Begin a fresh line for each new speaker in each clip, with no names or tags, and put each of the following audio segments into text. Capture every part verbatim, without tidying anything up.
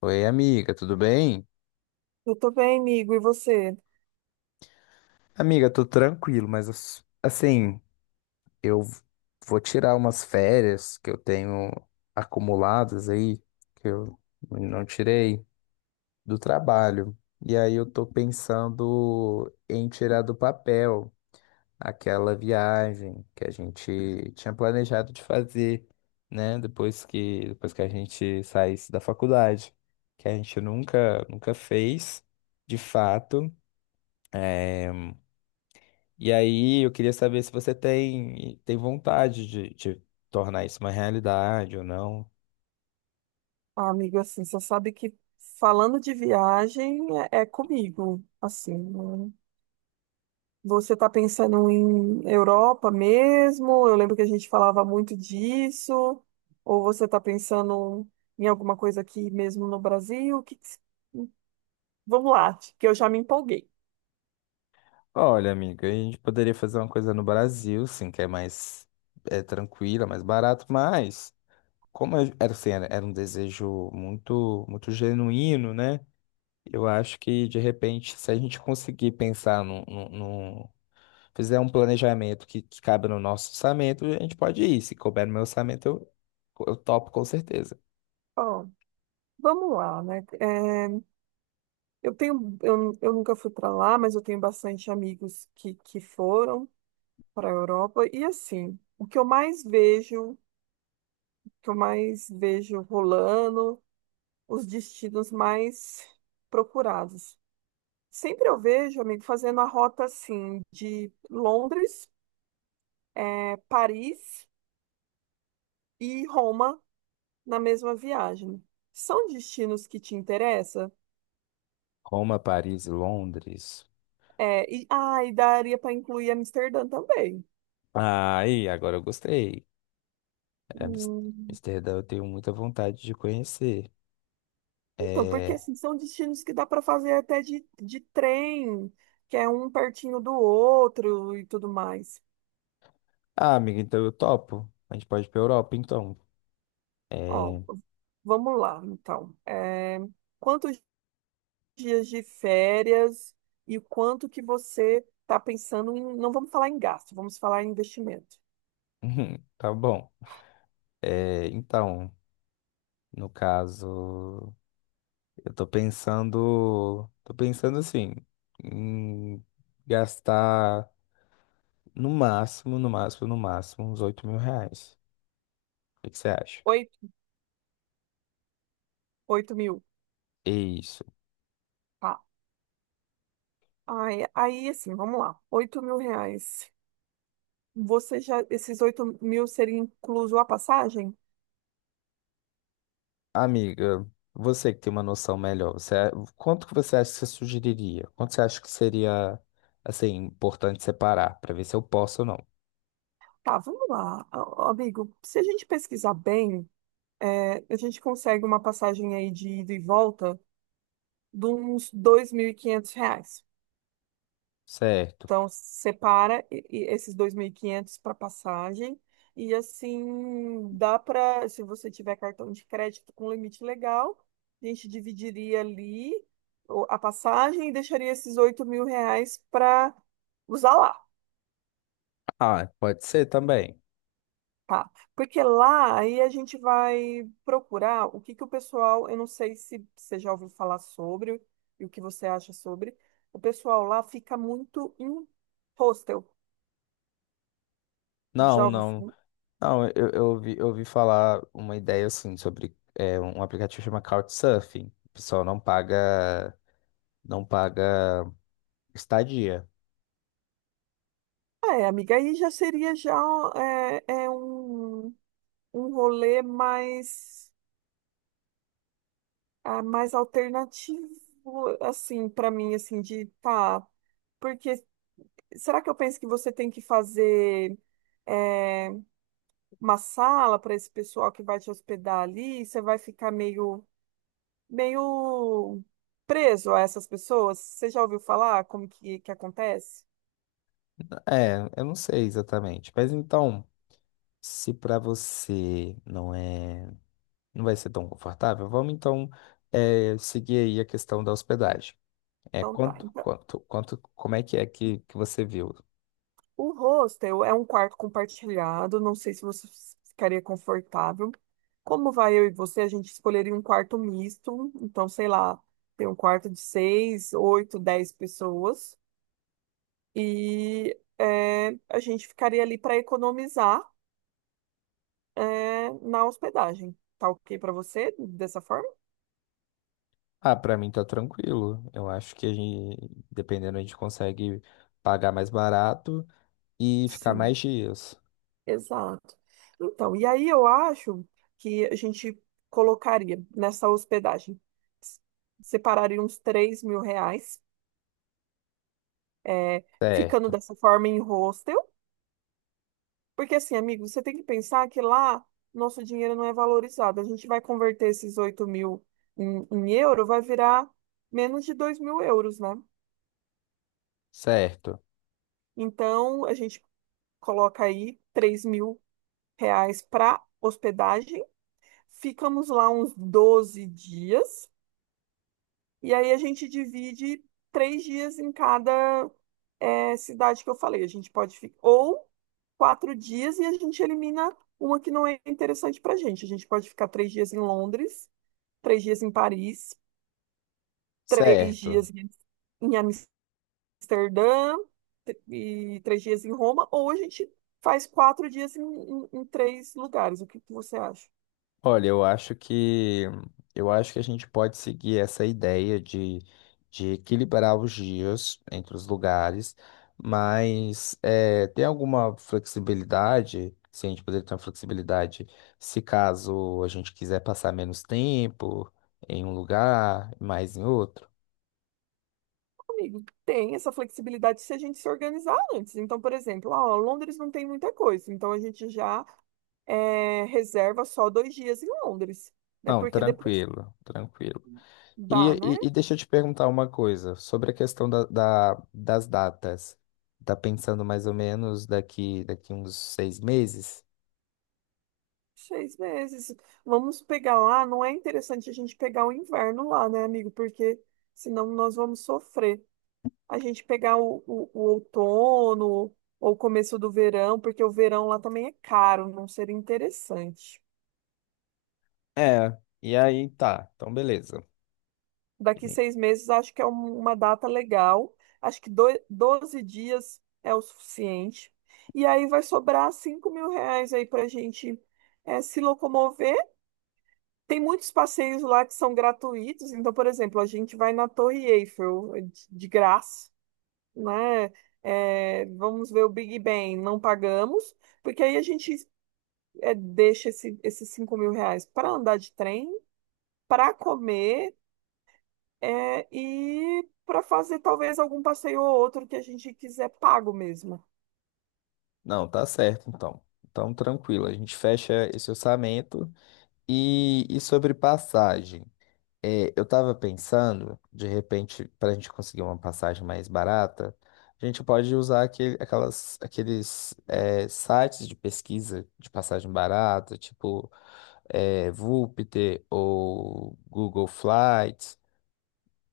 Oi, amiga, tudo bem?
Eu tô bem, amigo. E você?
Amiga, tô tranquilo, mas ass- assim, eu vou tirar umas férias que eu tenho acumuladas aí, que eu não tirei do trabalho. E aí eu tô pensando em tirar do papel aquela viagem que a gente tinha planejado de fazer, né? Depois que, depois que a gente saísse da faculdade, que a gente nunca, nunca fez, de fato. eh, E aí eu queria saber se você tem, tem vontade de, de tornar isso uma realidade ou não.
Ah, amigo, assim, você sabe que falando de viagem é, é comigo, assim, né? Você tá pensando em Europa mesmo? Eu lembro que a gente falava muito disso. Ou você tá pensando em alguma coisa aqui mesmo no Brasil? Que que se- Vamos lá, que eu já me empolguei.
Olha, amiga, a gente poderia fazer uma coisa no Brasil, sim, que é mais é, tranquila, mais barato, mas como eu- era, assim, era, era um desejo muito, muito genuíno, né? Eu acho que, de repente, se a gente conseguir pensar num, num, num- fizer um planejamento que, que cabe no nosso orçamento, a gente pode ir. Se couber no meu orçamento, eu, eu topo com certeza.
Ó, vamos lá, né? É, eu tenho, eu, eu nunca fui para lá, mas eu tenho bastante amigos que, que foram para a Europa. E assim, o que eu mais vejo, o que eu mais vejo rolando, os destinos mais procurados. Sempre eu vejo, amigo, fazendo a rota assim de Londres, eh, Paris e Roma na mesma viagem. São destinos que te interessam?
Roma, Paris, Londres.
É, e, ah, e daria para incluir Amsterdã também.
Aí, agora eu gostei. Amis-
Hum.
Amsterdã eu tenho muita vontade de conhecer.
Então, porque
É...
assim, são destinos que dá para fazer até de, de trem, que é um pertinho do outro e tudo mais.
Ah, amiga, então eu topo. A gente pode ir pra Europa, então.
Ó,
É...
vamos lá, então. É, quantos dias de férias e o quanto que você está pensando em. Não vamos falar em gasto, vamos falar em investimento.
Tá bom. É, então, no caso, eu tô pensando. Tô pensando assim, em gastar no máximo, no máximo, no máximo, uns oito mil reais. O que que você acha?
Oito, oito mil.
É isso.
Tá. Aí, aí, assim, vamos lá. Oito mil reais. Você já. Esses oito mil seria incluso a passagem?
Amiga, você que tem uma noção melhor, você, quanto que você acha que você sugeriria? Quanto você acha que seria, assim, importante separar para ver se eu posso ou não?
Tá, vamos lá, a- amigo. Se a gente pesquisar bem. É, a gente consegue uma passagem aí de ida e volta de uns dois mil e quinhentos reais.
Certo.
Então, separa e- e esses dois mil e quinhentos para passagem e assim dá para, se você tiver cartão de crédito com limite legal, a gente dividiria ali o- a passagem e deixaria esses oito mil reais para usar lá.
Ah, pode ser também.
Tá, porque lá aí a gente vai procurar o que que o pessoal, eu não sei se você já ouviu falar sobre e o que você acha sobre. O pessoal lá fica muito em hostel. Já
Não,
ouviu?
não.
fa-
Não, eu, eu ouvi, eu ouvi falar uma ideia, assim, sobre é, um aplicativo que chama Couchsurfing. O pessoal não paga, não paga estadia.
Ah, é, amiga, aí já seria já é, é um, um rolê mais ah, mais alternativo assim para mim assim de tá, porque será que eu penso que você tem que fazer é, uma sala para esse pessoal que vai te hospedar ali, você vai ficar meio, meio preso a essas pessoas. Você já ouviu falar como que, que acontece?
É, eu não sei exatamente. Mas então, se para você não é. Não vai ser tão confortável? Vamos então eh, seguir aí a questão da hospedagem. É
Então tá.
quanto,
Então,
quanto, quanto, como é que é que, que, você viu?
o hostel é um quarto compartilhado, não sei se você ficaria confortável. Como vai eu e você, a gente escolheria um quarto misto, então sei lá, tem um quarto de seis, oito, dez pessoas. E é, a gente ficaria ali para economizar é, na hospedagem. Tá ok para você dessa forma?
Ah, para mim tá tranquilo. Eu acho que a gente, dependendo, a gente consegue pagar mais barato e ficar
Sim,
mais dias.
exato. Então, e aí eu acho que a gente colocaria nessa hospedagem, s- separaria uns três mil reais, é, ficando
Certo,
dessa forma em hostel, porque assim, amigo, você tem que pensar que lá nosso dinheiro não é valorizado. A gente vai converter esses oito mil em, em euro, vai virar menos de dois mil euros, né?
certo,
Então, a gente coloca aí três mil reais para hospedagem. Ficamos lá uns doze dias e aí a gente divide três dias em cada eh, cidade que eu falei. A gente pode ficar ou quatro dias e a gente elimina uma que não é interessante para a gente. A gente pode ficar três dias em Londres, três dias em Paris, três
certo.
dias em em Amsterdã tr- e três dias em Roma, ou a gente faz quatro dias em, em- em três lugares. O que que você acha?
Olha, eu acho que eu acho que a gente pode seguir essa ideia de, de equilibrar os dias entre os lugares, mas eh, tem alguma flexibilidade, se a gente poderia ter uma flexibilidade, se caso a gente quiser passar menos tempo em um lugar, mais em outro?
Amigo, tem essa flexibilidade se a gente se organizar antes. Então, por exemplo, ah, ó, Londres não tem muita coisa, então a gente já eh, reserva só dois dias em Londres, né?
Não,
Porque depois
tranquilo, tranquilo. E,
dá, né?
e, e deixa eu te perguntar uma coisa sobre a questão da, da- das datas. Tá pensando mais ou menos daqui, daqui uns seis meses?
Seis meses. Vamos pegar lá, não é interessante a gente pegar o inverno lá, né, amigo? Porque senão nós vamos sofrer. A gente pegar o, o, o outono ou o começo do verão, porque o verão lá também é caro, não seria interessante.
É, e aí tá, então beleza.
Daqui
E-
seis meses, acho que é um- uma data legal. Acho que doi- doze dias é o suficiente. E aí vai sobrar cinco mil reais aí para a gente eh, se locomover. Tem muitos passeios lá que são gratuitos. Então, por exemplo, a gente vai na Torre Eiffel eh, de de graça, né? Eh, vamos ver o Big Ben, não pagamos, porque aí a gente eh, deixa esse, esses cinco mil reais para andar de trem, para comer É, e para fazer talvez algum passeio ou outro que a gente quiser pago mesmo.
Não, tá certo então. Então tranquilo, a gente fecha esse orçamento. E, e sobre passagem? É, eu tava pensando, de repente, para a gente conseguir uma passagem mais barata, a gente pode usar aquele, aquelas, aqueles é, sites de pesquisa de passagem barata, tipo é, Voopter ou Google Flights,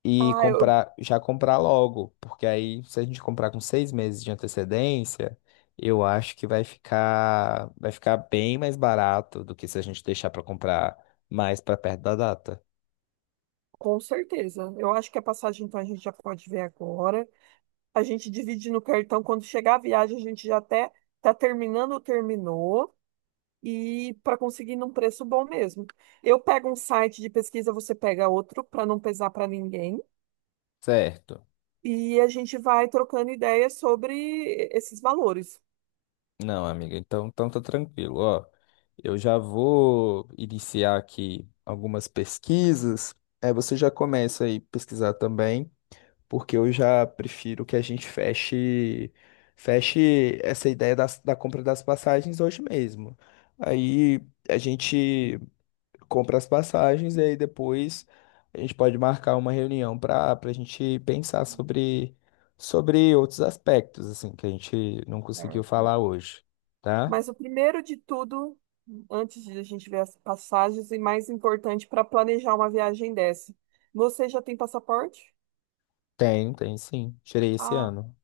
e
Ah, eu,
comprar, já comprar logo, porque aí, se a gente comprar com seis meses de antecedência, eu acho que vai ficar, vai ficar bem mais barato do que se a gente deixar para comprar mais para perto da data,
com certeza. Eu acho que a passagem então a gente já pode ver agora. A gente divide no cartão. Quando chegar a viagem, a gente já até tá terminando ou terminou. E para conseguir num preço bom mesmo. Eu pego um site de pesquisa, você pega outro para não pesar para ninguém.
certo?
E a gente vai trocando ideias sobre esses valores.
Não, amiga, então, então, tá tranquilo. Ó, eu já vou iniciar aqui algumas pesquisas. É, você já começa aí pesquisar também, porque eu já prefiro que a gente feche feche essa ideia das- da compra das passagens hoje mesmo. Aí a gente compra as passagens e aí depois a gente pode marcar uma reunião para para a gente pensar sobre, sobre outros aspectos, assim, que a gente não conseguiu falar hoje, tá?
Mas o primeiro de tudo, antes de a gente ver as passagens, e mais importante para planejar uma viagem dessa. Você já tem passaporte?
Tem, tem sim. Tirei esse
Ah,
ano.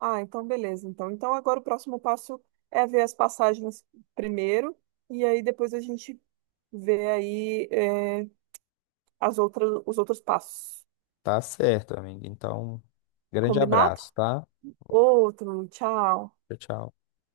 ah, então beleza. Então, então agora o próximo passo é ver as passagens primeiro, e aí depois a gente vê aí eh, as outras, os outros passos.
Tá certo, amigo. Então, grande
Combinado?
abraço, tá?
Outro, tchau.
Tchau, tchau.